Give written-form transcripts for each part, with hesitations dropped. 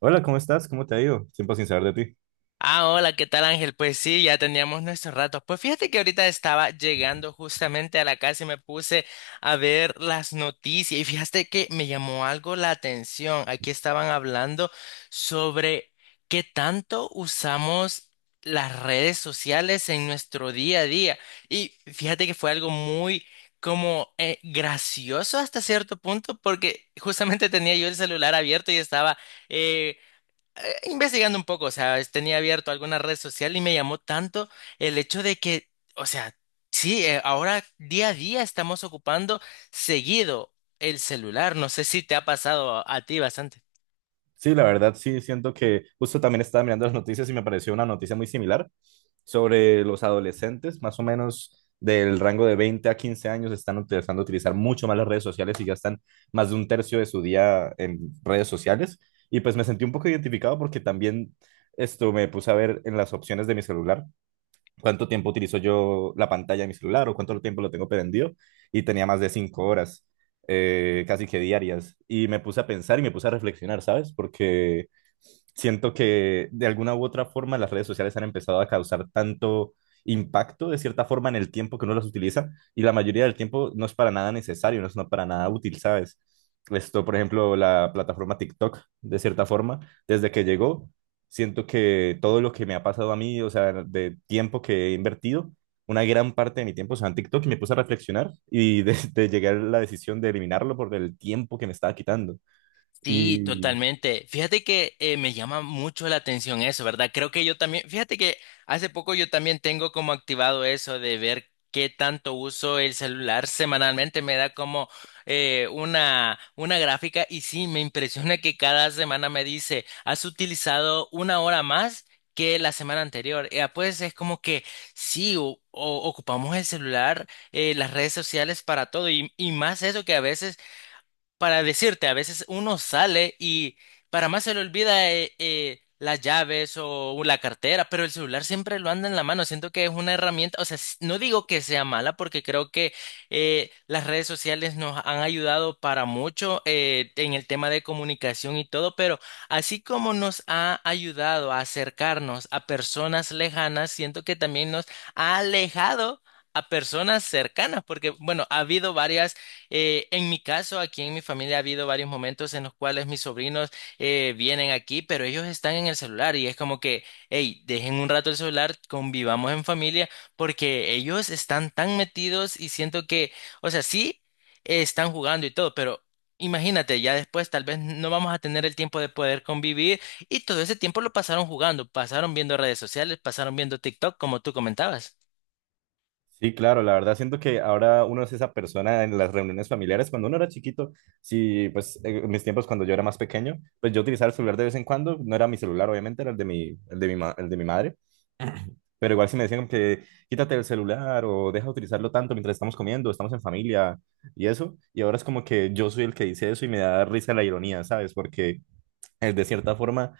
Hola, ¿cómo estás? ¿Cómo te ha ido? Tiempo sin saber de ti. Ah, hola, ¿qué tal, Ángel? Pues sí, ya teníamos nuestros ratos. Pues fíjate que ahorita estaba llegando justamente a la casa y me puse a ver las noticias y fíjate que me llamó algo la atención. Aquí estaban hablando sobre qué tanto usamos las redes sociales en nuestro día a día. Y fíjate que fue algo muy como gracioso hasta cierto punto porque justamente tenía yo el celular abierto y estaba... eh, investigando un poco, o sea, es- tenía abierto alguna red social y me llamó tanto el hecho de que, o sea, sí, ahora día a día estamos ocupando seguido el celular. No sé si te ha pasado a ti bastante. Sí, la verdad sí, siento que justo también estaba mirando las noticias y me pareció una noticia muy similar sobre los adolescentes, más o menos del rango de 20 a 15 años, están empezando a utilizar mucho más las redes sociales y gastan más de un tercio de su día en redes sociales. Y pues me sentí un poco identificado porque también esto me puse a ver en las opciones de mi celular cuánto tiempo utilizo yo la pantalla de mi celular o cuánto tiempo lo tengo prendido y tenía más de 5 horas, casi que diarias. Y me puse a pensar y me puse a reflexionar, ¿sabes? Porque siento que de alguna u otra forma las redes sociales han empezado a causar tanto impacto de cierta forma en el tiempo que uno las utiliza y la mayoría del tiempo no es para nada necesario, no es no para nada útil, ¿sabes? Esto, por ejemplo, la plataforma TikTok, de cierta forma, desde que llegó, siento que todo lo que me ha pasado a mí, o sea, de tiempo que he invertido, una gran parte de mi tiempo, o sea, en TikTok, y me puse a reflexionar y de, de llegar a la decisión de eliminarlo por el tiempo que me estaba quitando. Sí, Y totalmente. Fíjate que me llama mucho la atención eso, ¿verdad? Creo que yo también, fíjate que hace poco yo también tengo como activado eso de ver qué tanto uso el celular semanalmente. Me da como una gráfica y sí, me impresiona que cada semana me dice, has utilizado una hora más que la semana anterior. Pues es como que sí, ocupamos el celular, las redes sociales para todo y más eso que a veces para decirte, a veces uno sale y para más se le olvida las llaves o la cartera, pero el celular siempre lo anda en la mano. Siento que es una herramienta, o sea, no digo que sea mala porque creo que las redes sociales nos han ayudado para mucho en el tema de comunicación y todo, pero así como nos ha ayudado a acercarnos a personas lejanas, siento que también nos ha alejado a personas cercanas, porque bueno, ha habido varias, en mi caso, aquí en mi familia ha habido varios momentos en los cuales mis sobrinos vienen aquí, pero ellos están en el celular y es como que, hey, dejen un rato el celular, convivamos en familia, porque ellos están tan metidos y siento que, o sea, sí, están jugando y todo, pero imagínate, ya después tal vez no vamos a tener el tiempo de poder convivir y todo ese tiempo lo pasaron jugando, pasaron viendo redes sociales, pasaron viendo TikTok, como tú comentabas. sí, claro, la verdad siento que ahora uno es esa persona en las reuniones familiares. Cuando uno era chiquito, sí, pues en mis tiempos cuando yo era más pequeño, pues yo utilizaba el celular de vez en cuando, no era mi celular, obviamente, era el de mi madre. Pero igual si me decían que quítate el celular o deja de utilizarlo tanto mientras estamos comiendo, estamos en familia y eso, y ahora es como que yo soy el que dice eso y me da risa la ironía, ¿sabes? Porque de cierta forma,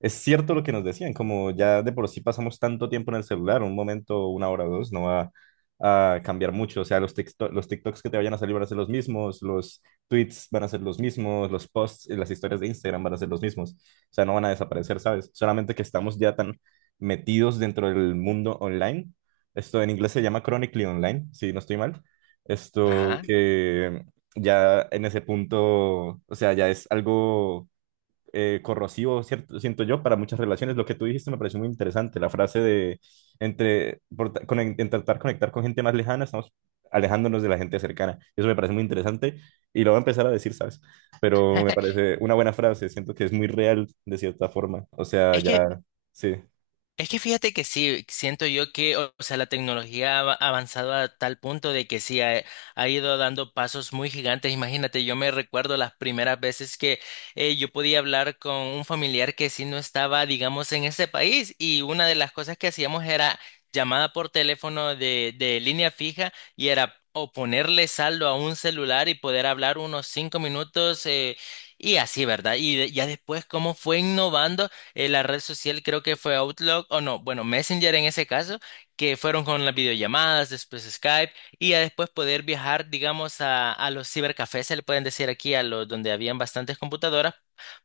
es cierto lo que nos decían, como ya de por sí pasamos tanto tiempo en el celular, un momento, una hora o dos, no va a cambiar mucho. O sea, los TikToks que te vayan a salir van a ser los mismos, los tweets van a ser los mismos, los posts y las historias de Instagram van a ser los mismos. O sea, no van a desaparecer, ¿sabes? Solamente que estamos ya tan metidos dentro del mundo online. Esto en inglés se llama chronically online, si no estoy mal. Esto Ajá. que ya en ese punto, o sea, ya es algo corrosivo, cierto, siento yo, para muchas relaciones. Lo que tú dijiste me pareció muy interesante, la frase de entre, por ta- con- intentar conectar con gente más lejana, estamos alejándonos de la gente cercana. Eso me parece muy interesante y lo voy a empezar a decir, ¿sabes? Pero me parece una buena frase, siento que es muy real de cierta forma. O sea, Es ya, que sí. Es que fíjate que sí, siento yo que, o sea, la tecnología ha avanzado a tal punto de que sí ha ido dando pasos muy gigantes. Imagínate, yo me recuerdo las primeras veces que yo podía hablar con un familiar que sí no estaba, digamos, en ese país y una de las cosas que hacíamos era llamada por teléfono de línea fija y era o ponerle saldo a un celular y poder hablar unos 5 minutos, y así, ¿verdad? Y de- ya después cómo fue innovando, la red social creo que fue Outlook, o no, bueno, Messenger en ese caso, que fueron con las videollamadas, después Skype, y ya después poder viajar, digamos, a los cibercafés, se le pueden decir aquí, a los donde habían bastantes computadoras,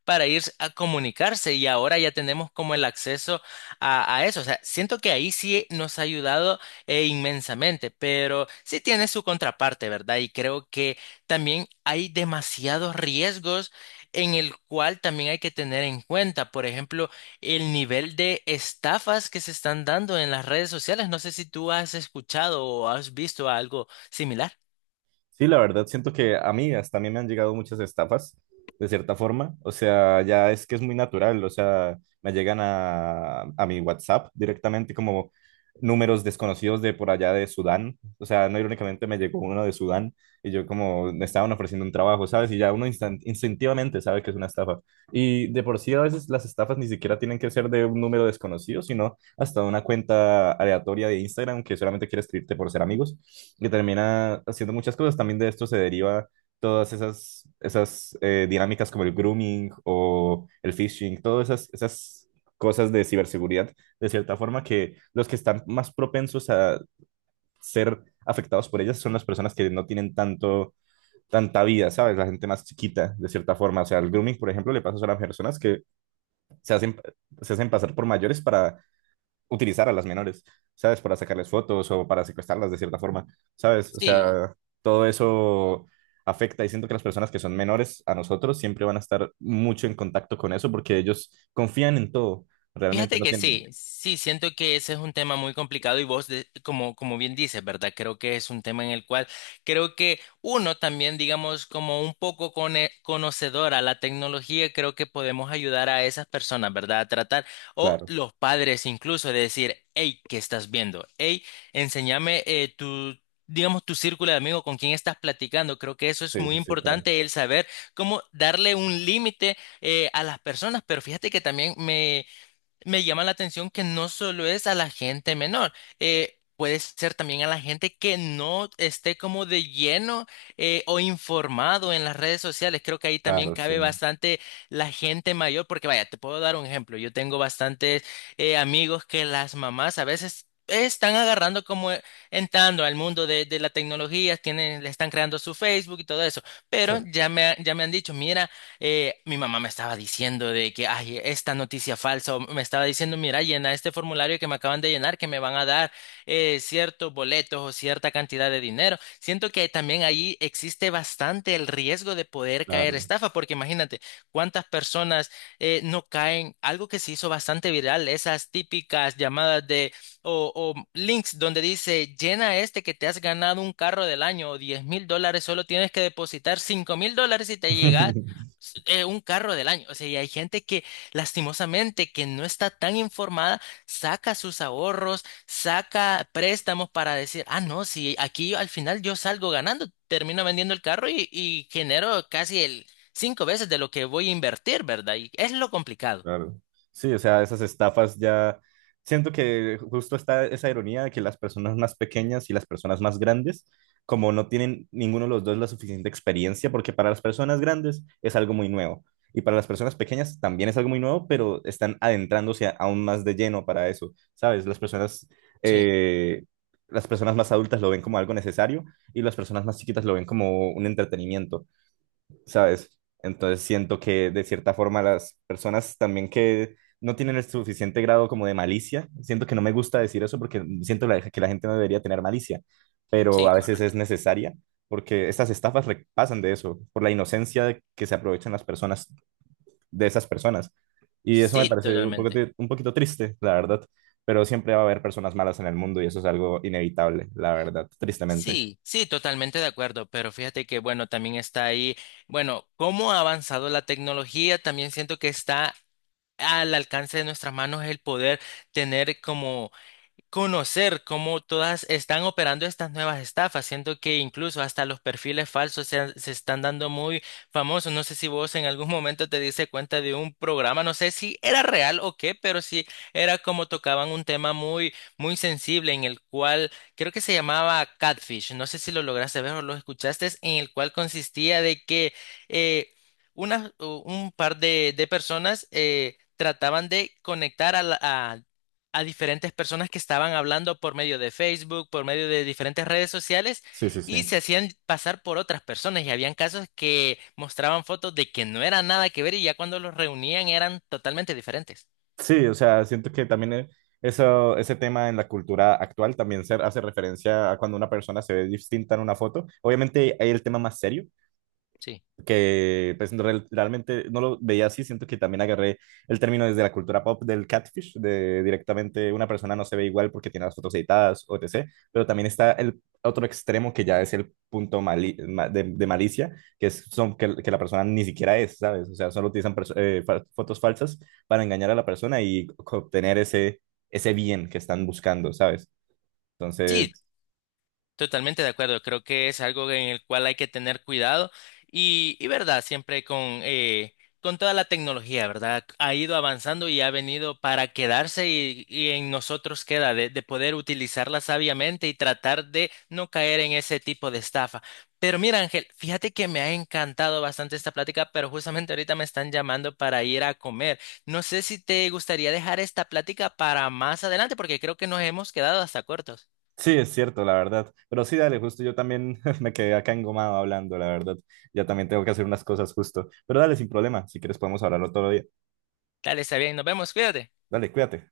para ir a comunicarse, y ahora ya tenemos como el acceso a eso. O sea, siento que ahí sí nos ha ayudado inmensamente, pero sí tiene su contraparte, ¿verdad? Y creo que también hay demasiados riesgos en el cual también hay que tener en cuenta, por ejemplo, el nivel de estafas que se están dando en las redes sociales. No sé si tú has escuchado o has visto algo similar. Sí, la verdad, siento que a mí hasta a mí me han llegado muchas estafas, de cierta forma. O sea, ya es que es muy natural. O sea, me llegan a mi WhatsApp directamente como números desconocidos de por allá de Sudán. O sea, no irónicamente me llegó uno de Sudán y yo como me estaban ofreciendo un trabajo, ¿sabes? Y ya uno instintivamente sabe que es una estafa. Y de por sí a veces las estafas ni siquiera tienen que ser de un número desconocido, sino hasta una cuenta aleatoria de Instagram que solamente quiere escribirte por ser amigos y termina haciendo muchas cosas. También de esto se deriva todas esas, esas dinámicas como el grooming o el phishing, todas esas cosas de ciberseguridad, de cierta forma que los que están más propensos a ser afectados por ellas son las personas que no tienen tanta vida, ¿sabes? La gente más chiquita, de cierta forma. O sea, el grooming, por ejemplo, le pasa solo a las personas que se hacen, se hacen pasar por mayores para utilizar a las menores, ¿sabes? Para sacarles fotos o para secuestrarlas de cierta forma, ¿sabes? O Sí, sea, todo eso afecta y siento que las personas que son menores a nosotros siempre van a estar mucho en contacto con eso porque ellos confían en todo, realmente fíjate no que tienen. sí, sí, siento que ese es un tema muy complicado y vos, de- como, como bien dices, ¿verdad? Creo que es un tema en el cual creo que uno también, digamos, como un poco conocedor a la tecnología, creo que podemos ayudar a esas personas, ¿verdad? A tratar, o Claro, los padres incluso, de decir, hey, ¿qué estás viendo? Hey, enséñame, tu... digamos, tu círculo de amigos con quién estás platicando. Creo que eso es sí, muy sí, sí, claro, importante, el saber cómo darle un límite, a las personas, pero fíjate que también me llama la atención que no solo es a la gente menor, puede ser también a la gente que no esté como de lleno, o informado en las redes sociales. Creo que ahí también claro, sí, cabe bastante la gente mayor, porque vaya, te puedo dar un ejemplo. Yo tengo bastantes, amigos que las mamás a veces... Están agarrando como entrando al mundo de la tecnología, tienen, le están creando su Facebook y todo eso, sí, pero ya ya me han dicho, mira, mi mamá me estaba diciendo de que, ay, esta noticia falsa, o me estaba diciendo, mira, llena este formulario que me acaban de llenar, que me van a dar, ciertos boletos o cierta cantidad de dinero. Siento que también ahí existe bastante el riesgo de poder caer claro. estafa, porque imagínate cuántas personas, no caen, algo que se hizo bastante viral, esas típicas llamadas de o links donde dice llena este que te has ganado un carro del año o $10,000, solo tienes que depositar $5,000 y te llega un carro del año. O sea, y hay gente que lastimosamente que no está tan informada, saca sus ahorros, saca préstamos para decir, ah, no, si aquí al final yo salgo ganando, termino vendiendo el carro y genero casi el 5 veces de lo que voy a invertir, ¿verdad? Y es lo complicado. Claro. Sí, o sea, esas estafas ya. Siento que justo está esa ironía de que las personas más pequeñas y las personas más grandes, como no tienen ninguno de los dos la suficiente experiencia, porque para las personas grandes es algo muy nuevo y para las personas pequeñas también es algo muy nuevo, pero están aún más de lleno para eso, ¿sabes? Sí, eh, las personas más adultas lo ven como algo necesario y las personas más chiquitas lo ven como un entretenimiento. ¿Sabes? Entonces siento que de cierta forma las personas también que no tienen el suficiente grado como de malicia, siento que no me gusta decir eso porque siento que la gente no debería tener malicia, pero sí, a veces es correcto. necesaria porque estas estafas pasan de eso, por la inocencia de que se aprovechan las personas, de esas personas. Y eso me Sí, sí, parece un poco, totalmente. un poquito triste, la verdad, pero siempre va a haber personas malas en el mundo y eso es algo inevitable, la verdad, tristemente. Sí, sí, totalmente de acuerdo, pero fíjate que bueno, también está ahí, bueno, cómo ha avanzado la tecnología, también siento que está al alcance de nuestras manos es el poder tener como conocer cómo todas están operando estas nuevas estafas, siento que incluso hasta los perfiles falsos se están dando muy famosos. No sé si vos en algún momento te diste cuenta de un programa, no sé si era real o qué, pero sí era como tocaban un tema muy, muy sensible en el cual creo que se llamaba Catfish. No sé si lo lograste ver o lo escuchaste, en el cual consistía de que eh, un par de personas trataban de conectar a a diferentes personas que estaban hablando por medio de Facebook, por medio de diferentes redes sociales Sí, sí, sí. y se hacían pasar por otras personas y habían casos que mostraban fotos de que no era nada que ver y ya cuando los reunían eran totalmente diferentes. Sí, o sea, siento que también eso, ese tema en la cultura actual también se hace referencia a cuando una persona se ve distinta en una foto. Obviamente hay el tema más serio, Sí. que pues realmente no lo veía así, siento que también agarré el término desde la cultura pop del catfish, de directamente una persona no se ve igual porque tiene las fotos editadas, etc. Pero también está el otro extremo que ya es el punto de malicia, que es que la persona ni siquiera es, ¿sabes? O sea, solo utilizan fotos falsas para engañar a la persona y obtener ese bien que están buscando, ¿sabes? Sí, Entonces. totalmente de acuerdo, creo que es algo en el cual hay que tener cuidado y verdad, siempre con toda la tecnología, ¿verdad? Ha ido avanzando y ha venido para quedarse y en nosotros queda de poder utilizarla sabiamente y tratar de no caer en ese tipo de estafa. Pero mira, Ángel, fíjate que me ha encantado bastante esta plática, pero justamente ahorita me están llamando para ir a comer. No sé si te gustaría dejar esta plática para más adelante, porque creo que nos hemos quedado hasta cortos. Sí, es cierto, la verdad. Pero sí, dale, justo yo también me quedé acá engomado hablando, la verdad. Ya también tengo que hacer unas cosas justo. Pero dale, sin problema. Si quieres podemos hablarlo otro día. Dale, está bien, nos vemos, cuídate. Dale, cuídate.